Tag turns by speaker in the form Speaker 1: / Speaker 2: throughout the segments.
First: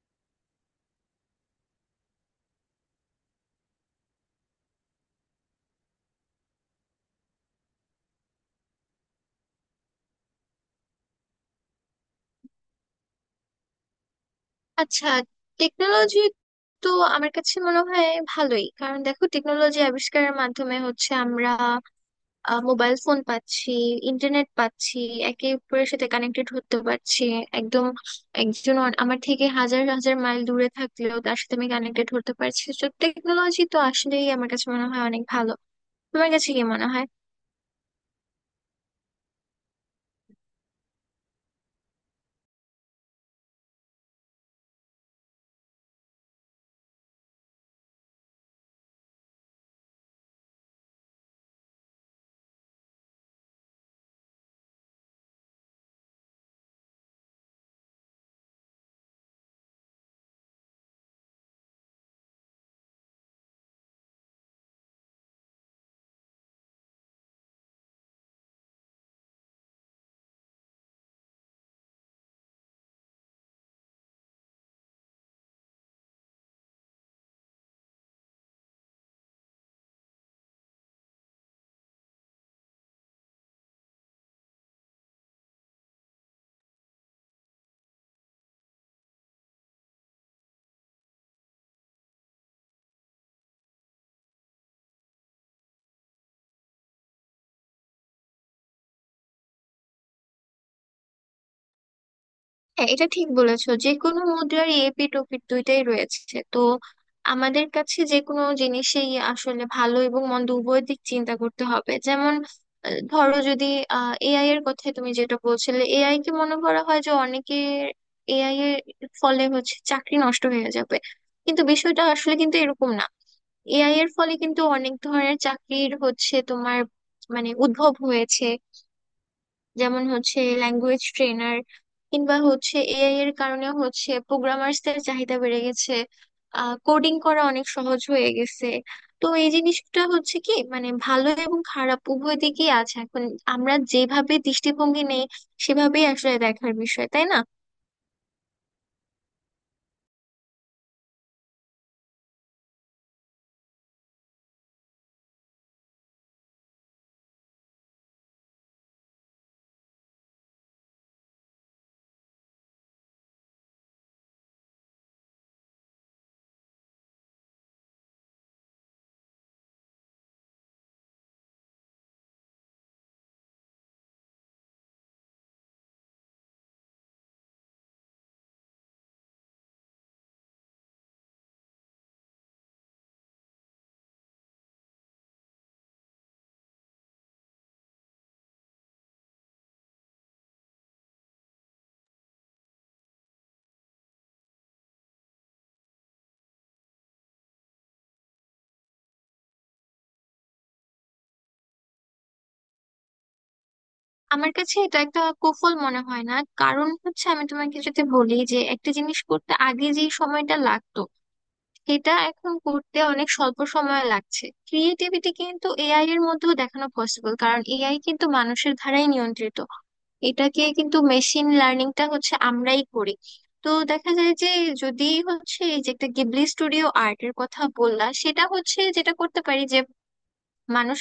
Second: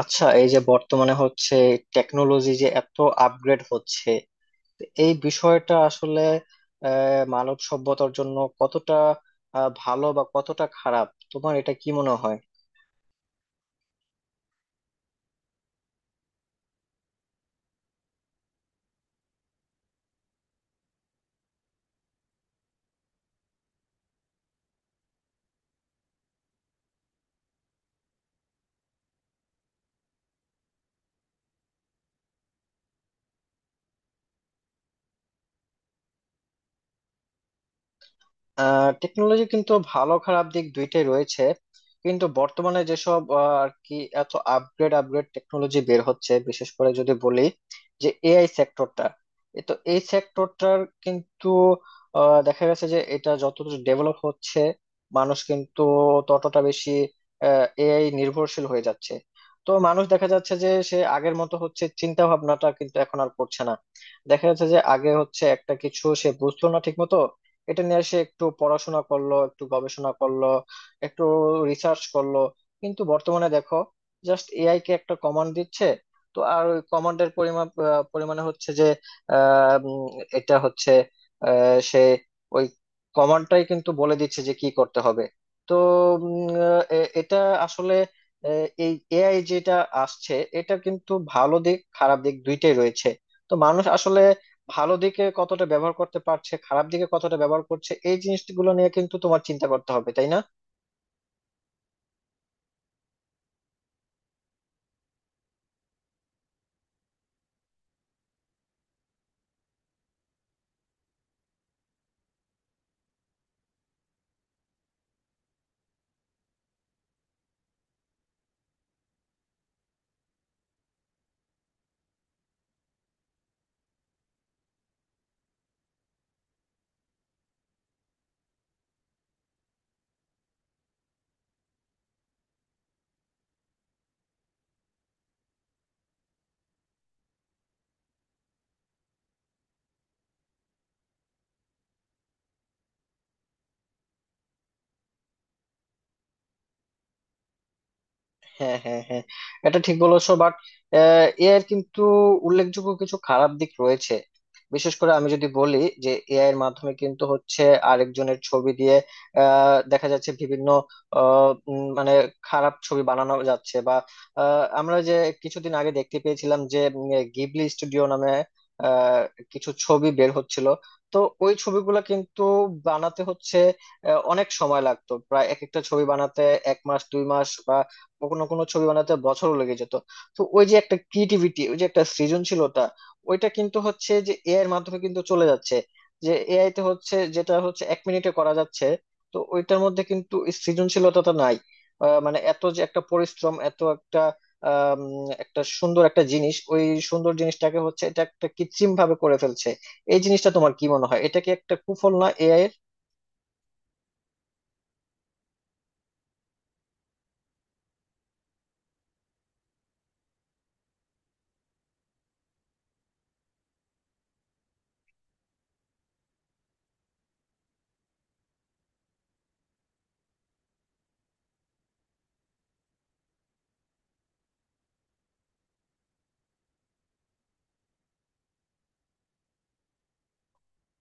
Speaker 1: আচ্ছা, এই যে বর্তমানে হচ্ছে টেকনোলজি যে এত আপগ্রেড হচ্ছে, এই বিষয়টা আসলে মানব সভ্যতার জন্য কতটা ভালো বা কতটা খারাপ, তোমার এটা কি মনে হয়?
Speaker 2: আচ্ছা, টেকনোলজি তো আমার কাছে মনে হয় ভালোই। কারণ দেখো, টেকনোলজি আবিষ্কারের মাধ্যমে হচ্ছে আমরা মোবাইল ফোন পাচ্ছি, ইন্টারনেট পাচ্ছি, একে অপরের সাথে কানেক্টেড হতে পারছি। একদম আমার থেকে হাজার হাজার মাইল দূরে থাকলেও তার সাথে আমি কানেক্টেড হতে পারছি। তো টেকনোলজি তো আসলেই আমার কাছে মনে হয় অনেক ভালো। তোমার কাছে কি মনে হয়?
Speaker 1: টেকনোলজি কিন্তু ভালো খারাপ দিক দুইটাই রয়েছে। কিন্তু বর্তমানে যেসব আর কি এত আপগ্রেড আপগ্রেড টেকনোলজি বের হচ্ছে, বিশেষ করে যদি বলি যে এআই সেক্টরটা, তো এই সেক্টরটার কিন্তু দেখা গেছে যে এটা যতটা ডেভেলপ হচ্ছে, মানুষ কিন্তু ততটা বেশি এআই নির্ভরশীল হয়ে যাচ্ছে। তো মানুষ দেখা যাচ্ছে যে, সে আগের মতো হচ্ছে চিন্তা ভাবনাটা কিন্তু এখন আর করছে না। দেখা যাচ্ছে যে আগে হচ্ছে একটা কিছু সে বুঝতো না ঠিক মতো, এটা নিয়ে সে একটু পড়াশোনা করলো, একটু গবেষণা করলো, একটু রিসার্চ করলো। কিন্তু বর্তমানে দেখো, জাস্ট এআই কে একটা কমান্ড দিচ্ছে। তো আর ওই কমান্ডের পরিমাণ পরিমাণে হচ্ছে যে আহ, উম, এটা হচ্ছে সে ওই কমান্ডটাই কিন্তু বলে দিচ্ছে যে কি করতে হবে। তো এটা আসলে এই এআই যেটা আসছে, এটা কিন্তু ভালো দিক খারাপ দিক দুইটাই রয়েছে। তো মানুষ আসলে ভালো দিকে কতটা ব্যবহার করতে পারছে, খারাপ দিকে কতটা ব্যবহার করছে, এই জিনিসগুলো নিয়ে কিন্তু তোমার চিন্তা করতে হবে, তাই না?
Speaker 2: হ্যাঁ, এটা ঠিক বলেছো যে কোনো মুদ্রারই এপিঠ ওপিঠ দুইটাই রয়েছে। তো আমাদের কাছে যে কোনো জিনিসেই আসলে ভালো এবং মন্দ উভয় দিক চিন্তা করতে হবে। যেমন ধরো যদি এআই এর কথা তুমি যেটা বলছিলে, এআই কে মনে করা হয় যে অনেকে এআই এর ফলে হচ্ছে চাকরি নষ্ট হয়ে যাবে। কিন্তু বিষয়টা আসলে কিন্তু এরকম না। এআই এর ফলে কিন্তু অনেক ধরনের চাকরির হচ্ছে তোমার মানে উদ্ভব হয়েছে। যেমন হচ্ছে ল্যাঙ্গুয়েজ ট্রেনার, কিংবা হচ্ছে এআই এর কারণে হচ্ছে প্রোগ্রামার্সদের চাহিদা বেড়ে গেছে, কোডিং করা অনেক সহজ হয়ে গেছে। তো এই জিনিসটা হচ্ছে কি, মানে ভালো এবং খারাপ উভয় দিকেই আছে। এখন আমরা যেভাবে দৃষ্টিভঙ্গি নেই সেভাবেই আসলে দেখার বিষয়, তাই না?
Speaker 1: হ্যাঁ, হ্যাঁ, হ্যাঁ, এটা ঠিক বলেছো, বাট এআই এর কিন্তু উল্লেখযোগ্য কিছু খারাপ দিক রয়েছে। বিশেষ করে আমি যদি বলি যে এআই এর মাধ্যমে কিন্তু হচ্ছে আরেকজনের ছবি দিয়ে দেখা যাচ্ছে বিভিন্ন মানে খারাপ ছবি বানানো যাচ্ছে। বা আমরা যে কিছুদিন আগে দেখতে পেয়েছিলাম যে গিবলি স্টুডিও নামে আহ, কিছু ছবি বের হচ্ছিল। তো ওই ছবিগুলো কিন্তু বানাতে হচ্ছে অনেক সময় লাগতো, প্রায় এক একটা ছবি বানাতে এক মাস, দুই মাস, কোনো কোনো ছবি বানাতে বছরও লেগে যেত। তো ওই যে একটা ক্রিয়েটিভিটি, ওই যে একটা সৃজনশীলতা, ওইটা কিন্তু হচ্ছে যে এআই এর মাধ্যমে কিন্তু চলে যাচ্ছে। যে এআই তে হচ্ছে যেটা হচ্ছে এক মিনিটে করা যাচ্ছে, তো ওইটার মধ্যে কিন্তু এই সৃজনশীলতাটা নাই। মানে এত যে একটা পরিশ্রম, এত একটা একটা সুন্দর একটা জিনিস, ওই সুন্দর জিনিসটাকে হচ্ছে এটা একটা কৃত্রিম ভাবে করে ফেলছে। এই জিনিসটা তোমার কি মনে হয়, এটা কি একটা কুফল না এআই এর?
Speaker 2: আমার কাছে এটা একটা কুফল মনে হয় না। কারণ হচ্ছে আমি তোমাকে যদি বলি যে একটা জিনিস করতে আগে যে সময়টা লাগতো, এটা এখন করতে অনেক স্বল্প সময় লাগছে। ক্রিয়েটিভিটি কিন্তু এআই এর মধ্যেও দেখানো পসিবল, কারণ এআই কিন্তু মানুষের দ্বারাই নিয়ন্ত্রিত। এটাকে কিন্তু মেশিন লার্নিংটা হচ্ছে আমরাই করি। তো দেখা যায় যে, যদি হচ্ছে এই যে একটা গিবলি স্টুডিও আর্টের কথা বললা, সেটা হচ্ছে যেটা করতে পারি যে মানুষ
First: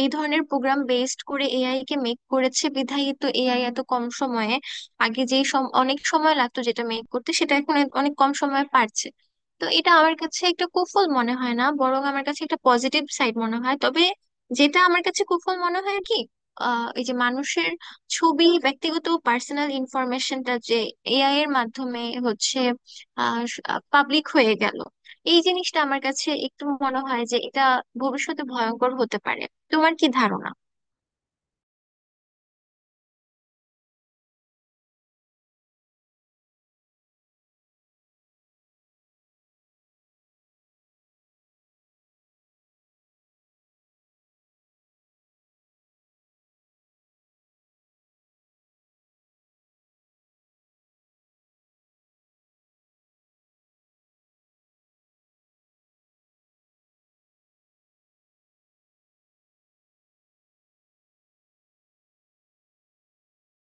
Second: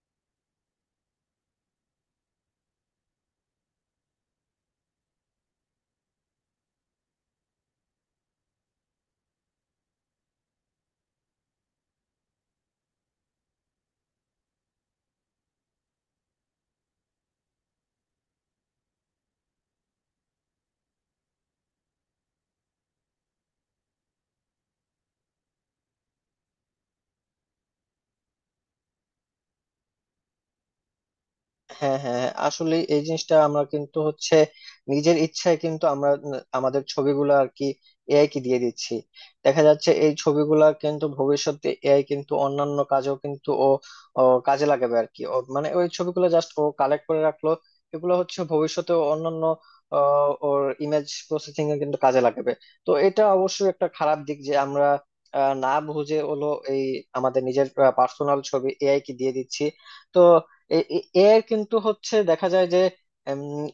Speaker 2: এই ধরনের প্রোগ্রাম বেসড করে এআই কে মেক করেছে বিধায় তো এআই এত কম সময়ে, আগে যেই সম অনেক সময় লাগতো যেটা মেক করতে, সেটা এখন অনেক কম সময়ে পারছে। তো এটা আমার কাছে একটা কুফল মনে হয় না, বরং আমার কাছে একটা পজিটিভ সাইড মনে হয়। তবে যেটা আমার কাছে কুফল মনে হয় কি, এই যে মানুষের ছবি, ব্যক্তিগত পার্সোনাল ইনফরমেশনটা যে এআই এর মাধ্যমে হচ্ছে আহ পাবলিক হয়ে গেল, এই জিনিসটা আমার কাছে একটু মনে হয় যে এটা ভবিষ্যতে ভয়ঙ্কর হতে পারে। তোমার কি ধারণা?
Speaker 1: হ্যাঁ, হ্যাঁ, হ্যাঁ। আসলে এই জিনিসটা আমরা কিন্তু হচ্ছে নিজের ইচ্ছায় কিন্তু আমরা আমাদের ছবিগুলো আর কি এআই কে দিয়ে দিচ্ছি। দেখা যাচ্ছে এই ছবিগুলা কিন্তু ভবিষ্যতে এআই কিন্তু অন্যান্য কাজেও কিন্তু ও ও কাজে লাগাবে আর কি। ও মানে ওই ছবিগুলো জাস্ট ও কালেক্ট করে রাখলো, এগুলো হচ্ছে ভবিষ্যতে ও অন্যান্য ওর ইমেজ প্রসেসিং এ কিন্তু কাজে লাগাবে। তো এটা অবশ্যই একটা খারাপ দিক যে আমরা না বুঝে হলো এই আমাদের নিজের পার্সোনাল ছবি এআই কে দিয়ে দিচ্ছি। তো এআই কিন্তু হচ্ছে দেখা যায় যে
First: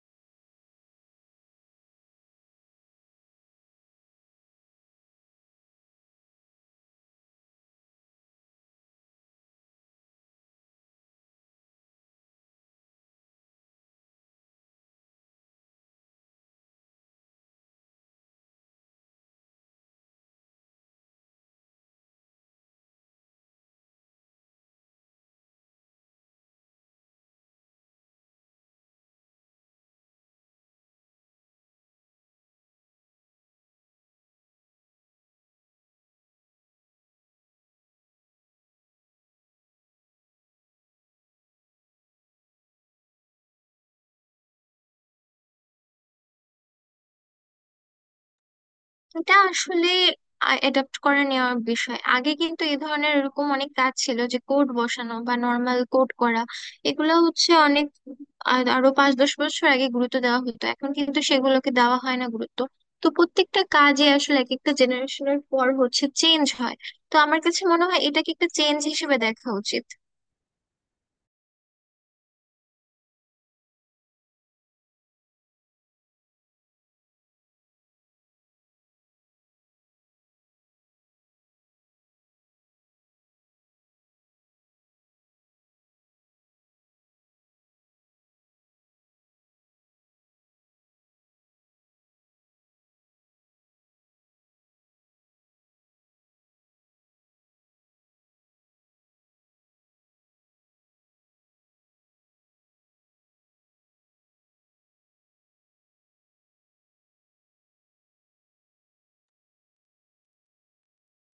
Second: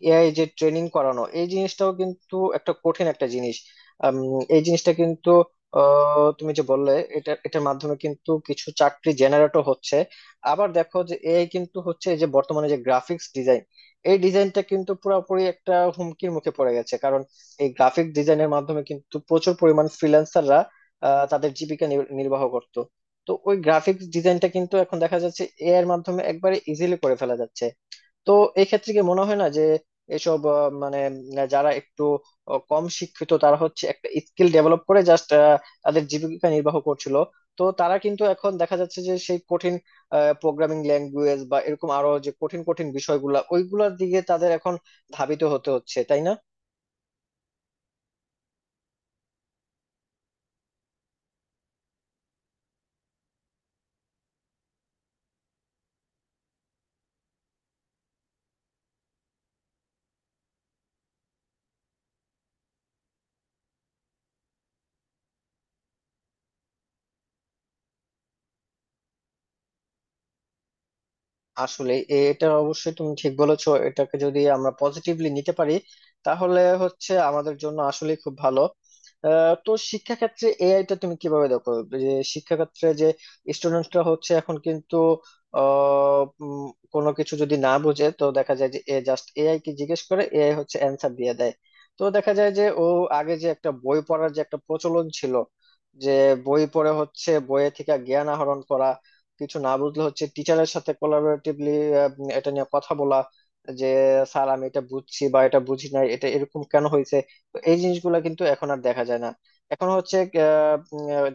Speaker 1: এআই যে ট্রেনিং করানো, এই জিনিসটাও কিন্তু একটা কঠিন একটা জিনিস। এই জিনিসটা কিন্তু তুমি যে বললে এটা এটার মাধ্যমে কিন্তু কিছু চাকরি জেনারেটও হচ্ছে। আবার দেখো যে এআই কিন্তু হচ্ছে এই যে বর্তমানে যে গ্রাফিক্স ডিজাইন, এই ডিজাইনটা কিন্তু পুরোপুরি একটা হুমকির মুখে পড়ে গেছে। কারণ এই গ্রাফিক ডিজাইনের মাধ্যমে কিন্তু প্রচুর পরিমাণ ফ্রিল্যান্সাররা তাদের জীবিকা নির্বাহ করত। তো ওই গ্রাফিক্স ডিজাইনটা কিন্তু এখন দেখা যাচ্ছে এআই এর মাধ্যমে একবারে ইজিলি করে ফেলা যাচ্ছে। তো এই ক্ষেত্রে কি মনে হয় না যে এসব মানে যারা একটু কম শিক্ষিত, তারা হচ্ছে একটা স্কিল ডেভেলপ করে জাস্ট তাদের জীবিকা নির্বাহ করছিল। তো তারা কিন্তু এখন দেখা যাচ্ছে যে সেই কঠিন প্রোগ্রামিং ল্যাঙ্গুয়েজ বা এরকম আরো যে কঠিন কঠিন বিষয়গুলা ওইগুলোর দিকে তাদের এখন ধাবিত হতে হচ্ছে, তাই না?
Speaker 2: এটা আসলে অ্যাডাপ্ট করে নেওয়ার বিষয়। আগে কিন্তু এই ধরনের এরকম অনেক কাজ ছিল যে কোড বসানো বা নর্মাল কোড করা, এগুলো হচ্ছে অনেক আরো 5-10 বছর আগে গুরুত্ব দেওয়া হতো, এখন কিন্তু সেগুলোকে দেওয়া হয় না গুরুত্ব। তো প্রত্যেকটা কাজে আসলে এক একটা জেনারেশনের পর হচ্ছে চেঞ্জ হয়। তো আমার কাছে মনে হয় এটাকে একটা চেঞ্জ হিসেবে দেখা উচিত।
Speaker 1: আসলে এটা অবশ্যই তুমি ঠিক বলেছো, এটাকে যদি আমরা পজিটিভলি নিতে পারি, তাহলে হচ্ছে আমাদের জন্য আসলে খুব ভালো। তো শিক্ষা ক্ষেত্রে এআই টা তুমি কিভাবে দেখো? যে শিক্ষা ক্ষেত্রে যে স্টুডেন্টরা হচ্ছে এখন কিন্তু আহ, উম, কোনো কিছু যদি না বোঝে তো দেখা যায় যে এ জাস্ট এআই কে জিজ্ঞেস করে, এআই হচ্ছে অ্যান্সার দিয়ে দেয়। তো দেখা যায় যে ও আগে যে একটা বই পড়ার যে একটা প্রচলন ছিল, যে বই পড়ে হচ্ছে বইয়ে থেকে জ্ঞান আহরণ করা, কিছু না বুঝলে হচ্ছে টিচারের সাথে কোলাবোরেটিভলি এটা নিয়ে কথা বলা, যে স্যার আমি এটা বুঝছি বা এটা বুঝি না, এটা এরকম কেন হয়েছে। তো এই জিনিসগুলো কিন্তু এখন আর দেখা যায় না। এখন হচ্ছে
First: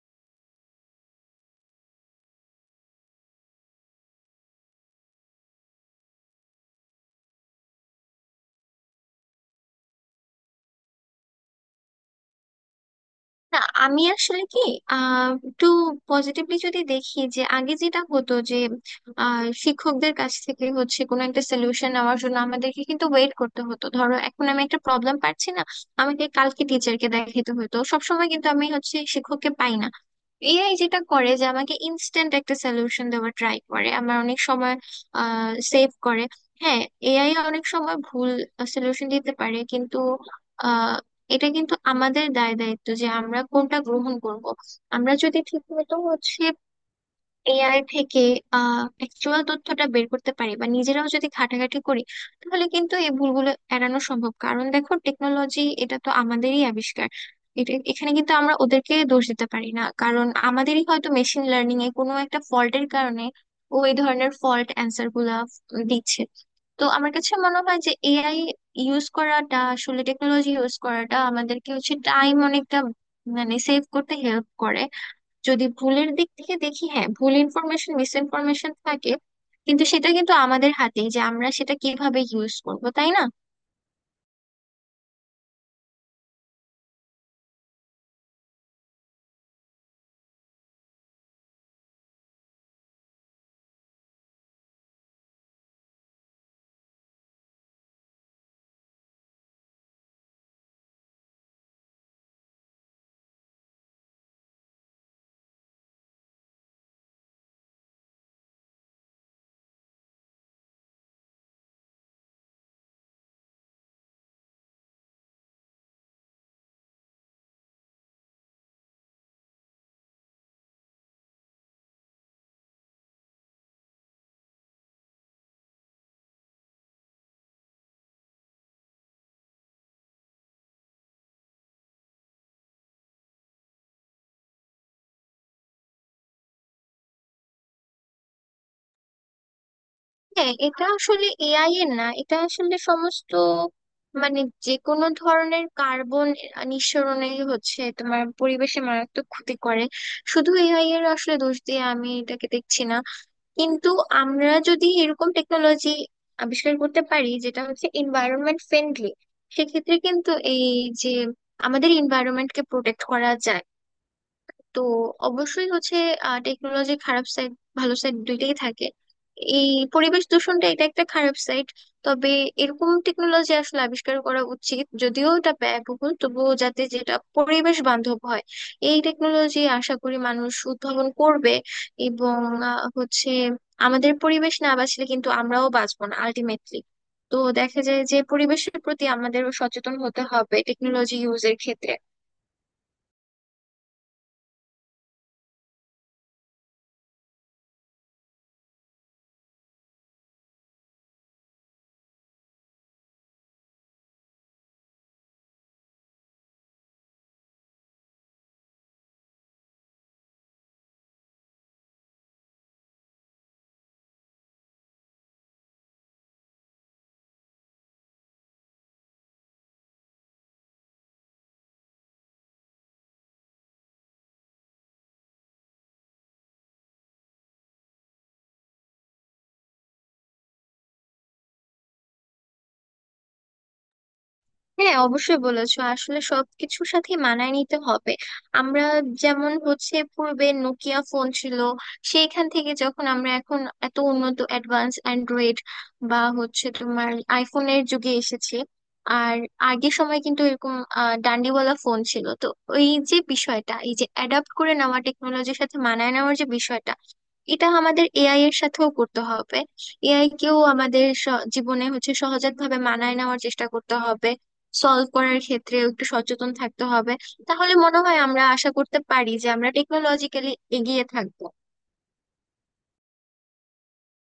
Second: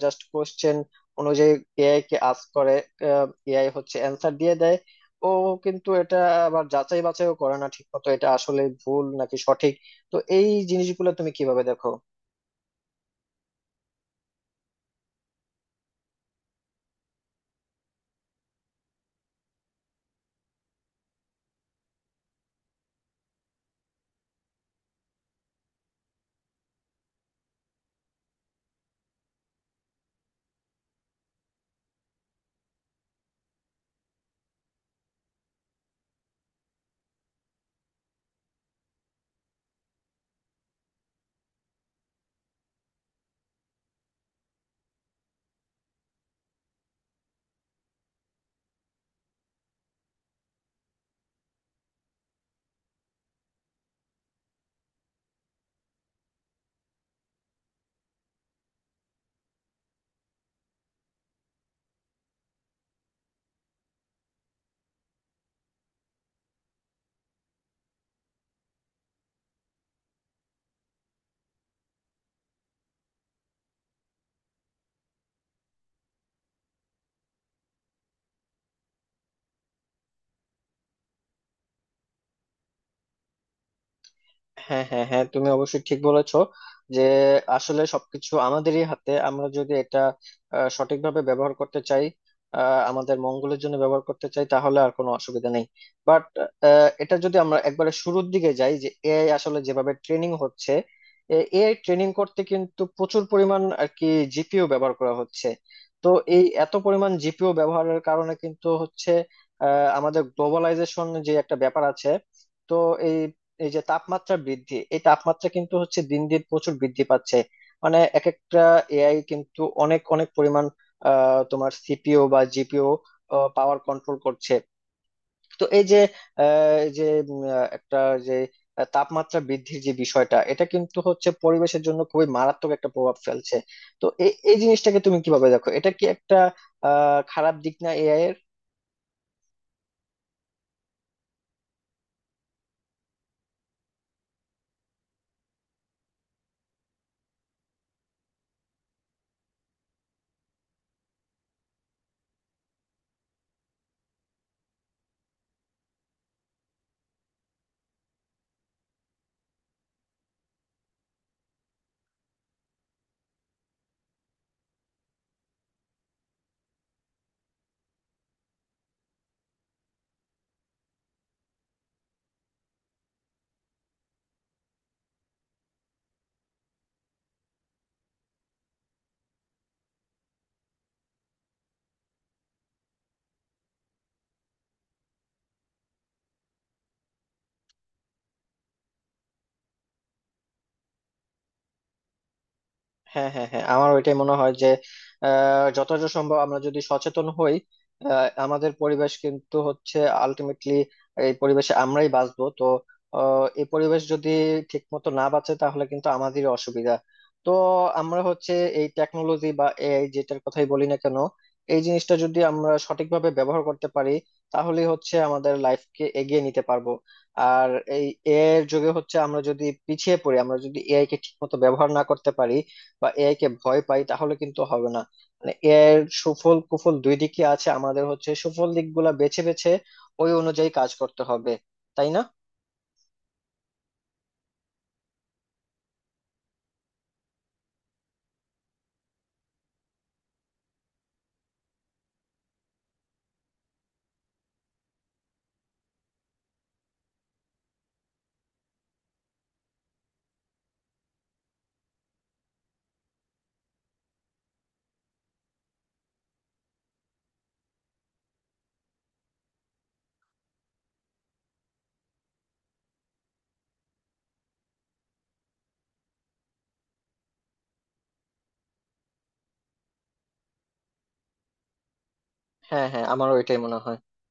Speaker 1: জাস্ট কোশ্চেন অনুযায়ী এআই কে আস্ক করে, এআই হচ্ছে অ্যান্সার দিয়ে দেয়। ও কিন্তু এটা আবার যাচাই বাছাইও করে না ঠিক মতো, এটা আসলে ভুল নাকি সঠিক। তো এই জিনিসগুলো তুমি কিভাবে দেখো?
Speaker 2: না, আমি আসলে কি, আহ, একটু পজিটিভলি যদি দেখি, যে আগে যেটা হতো যে শিক্ষকদের কাছ থেকে হচ্ছে কোনো একটা সলিউশন নেওয়ার জন্য আমাদেরকে কিন্তু ওয়েট করতে হতো। ধরো এখন আমি একটা প্রবলেম পাচ্ছি না, আমাকে কালকে টিচারকে দেখাতে হতো। সবসময় কিন্তু আমি হচ্ছে শিক্ষককে পাই না। এআই যেটা করে যে আমাকে ইনস্ট্যান্ট একটা সলিউশন দেওয়ার ট্রাই করে, আমার অনেক সময় সেভ করে। হ্যাঁ, এআই অনেক সময় ভুল সলিউশন দিতে পারে, কিন্তু এটা কিন্তু আমাদের দায় দায়িত্ব যে আমরা কোনটা গ্রহণ করব। আমরা যদি ঠিক মতো হচ্ছে এআই থেকে আহ, অ্যাকচুয়াল তথ্যটা বের করতে পারি বা নিজেরাও যদি ঘাটাঘাটি করি, তাহলে কিন্তু এই ভুলগুলো এড়ানো সম্ভব। কারণ দেখো, টেকনোলজি এটা তো আমাদেরই আবিষ্কার। এটা এখানে কিন্তু আমরা ওদেরকে দোষ দিতে পারি না, কারণ আমাদেরই হয়তো মেশিন লার্নিং এ কোনো একটা ফল্টের কারণে ও এই ধরনের ফল্ট অ্যান্সার গুলা দিচ্ছে। তো আমার কাছে মনে হয় যে এআই ইউজ করাটা, আসলে টেকনোলজি ইউজ করাটা আমাদেরকে হচ্ছে টাইম অনেকটা মানে সেভ করতে হেল্প করে। যদি ভুলের দিক থেকে দেখি, হ্যাঁ, ভুল ইনফরমেশন, মিস ইনফরমেশন থাকে, কিন্তু সেটা কিন্তু আমাদের হাতেই যে আমরা সেটা কিভাবে ইউজ করব, তাই না?
Speaker 1: হ্যাঁ, হ্যাঁ, হ্যাঁ, তুমি অবশ্যই ঠিক বলেছো যে আসলে সবকিছু আমাদেরই হাতে। আমরা যদি এটা সঠিকভাবে ব্যবহার করতে চাই, আমাদের মঙ্গলের জন্য ব্যবহার করতে চাই, তাহলে আর কোনো অসুবিধা নেই। বাট এটা যদি আমরা একবারে শুরুর দিকে যাই যে এআই আসলে যেভাবে ট্রেনিং হচ্ছে, এআই ট্রেনিং করতে কিন্তু প্রচুর পরিমাণ আর কি জিপিও ব্যবহার করা হচ্ছে। তো এই এত পরিমাণ জিপিও ব্যবহারের কারণে কিন্তু হচ্ছে আমাদের গ্লোবালাইজেশন যে একটা ব্যাপার আছে, তো এই এই যে তাপমাত্রা বৃদ্ধি, এই তাপমাত্রা কিন্তু হচ্ছে দিন দিন প্রচুর বৃদ্ধি পাচ্ছে। মানে এক একটা এআই কিন্তু অনেক অনেক পরিমাণ তোমার সিপিও বা জিপিও পাওয়ার কন্ট্রোল করছে। তো এই যে এই যে একটা যে তাপমাত্রা বৃদ্ধির যে বিষয়টা, এটা কিন্তু হচ্ছে পরিবেশের জন্য খুবই মারাত্মক একটা প্রভাব ফেলছে। তো এই এই জিনিসটাকে তুমি কিভাবে দেখো, এটা কি একটা খারাপ দিক না এআই এর?
Speaker 2: হ্যাঁ, এটা আসলে এআই এর না, এটা আসলে সমস্ত, মানে যে কোনো ধরনের কার্বন নিঃসরণেই হচ্ছে তোমার পরিবেশে মারাত্মক ক্ষতি করে। শুধু এআই এর আসলে দোষ দিয়ে আমি এটাকে দেখছি না। কিন্তু আমরা যদি এরকম টেকনোলজি আবিষ্কার করতে পারি যেটা হচ্ছে এনভায়রনমেন্ট ফ্রেন্ডলি, সেক্ষেত্রে কিন্তু এই যে আমাদের এনভায়রনমেন্টকে প্রোটেক্ট করা যায়। তো অবশ্যই হচ্ছে টেকনোলজির খারাপ সাইড, ভালো সাইড দুইটাই থাকে। এই পরিবেশ দূষণটা, এটা একটা খারাপ সাইড। তবে এরকম টেকনোলজি আসলে আবিষ্কার করা উচিত, যদিও এটা ব্যয়বহুল, তবুও যাতে যেটা পরিবেশ বান্ধব হয় এই টেকনোলজি আশা করি মানুষ উদ্ভাবন করবে। এবং হচ্ছে আমাদের পরিবেশ না বাঁচলে কিন্তু আমরাও বাঁচবো না আলটিমেটলি। তো দেখা যায় যে পরিবেশের প্রতি আমাদেরও সচেতন হতে হবে টেকনোলজি ইউজের ক্ষেত্রে।
Speaker 1: হ্যাঁ, হ্যাঁ, হ্যাঁ, আমার ওইটাই মনে হয় যে যতটা সম্ভব আমরা যদি সচেতন হই, আমাদের পরিবেশ কিন্তু হচ্ছে আলটিমেটলি এই পরিবেশে আমরাই বাঁচবো। তো এই পরিবেশ যদি ঠিক মতো না বাঁচে, তাহলে কিন্তু আমাদেরই অসুবিধা। তো আমরা হচ্ছে এই টেকনোলজি বা এআই যেটার কথাই বলি না কেন, এই জিনিসটা যদি আমরা সঠিকভাবে ব্যবহার করতে পারি, তাহলে হচ্ছে আমাদের লাইফকে এগিয়ে নিতে পারবো। আর এই এআই এর যুগে হচ্ছে আমরা যদি পিছিয়ে পড়ি, আমরা যদি এআই কে ঠিক মতো ব্যবহার না করতে পারি বা এআই কে ভয় পাই, তাহলে কিন্তু হবে না। মানে এআই এর সুফল কুফল দুই দিকই আছে, আমাদের হচ্ছে সুফল দিকগুলা বেছে বেছে ওই অনুযায়ী কাজ করতে হবে, তাই না?
Speaker 2: হ্যাঁ, অবশ্যই বলেছো, আসলে সবকিছুর সাথে মানায় নিতে হবে আমরা। যেমন হচ্ছে পূর্বে নোকিয়া ফোন ছিল, সেইখান থেকে যখন আমরা এখন এত উন্নত অ্যাডভান্স অ্যান্ড্রয়েড বা হচ্ছে তোমার আইফোনের যুগে এসেছি। আর আগের সময় কিন্তু এরকম ডান্ডিওয়ালা ফোন ছিল। তো এই যে বিষয়টা, এই যে অ্যাডাপ্ট করে নেওয়া টেকনোলজির সাথে মানায় নেওয়ার যে বিষয়টা, এটা আমাদের এআই এর সাথেও করতে হবে। এআই কেও আমাদের জীবনে হচ্ছে সহজাত ভাবে মানায় নেওয়ার চেষ্টা করতে হবে, সলভ করার ক্ষেত্রে একটু সচেতন থাকতে হবে। তাহলে মনে হয় আমরা আশা করতে পারি যে আমরা টেকনোলজিক্যালি এগিয়ে থাকবো।
Speaker 1: হ্যাঁ, হ্যাঁ, আমারও এটাই মনে হয়।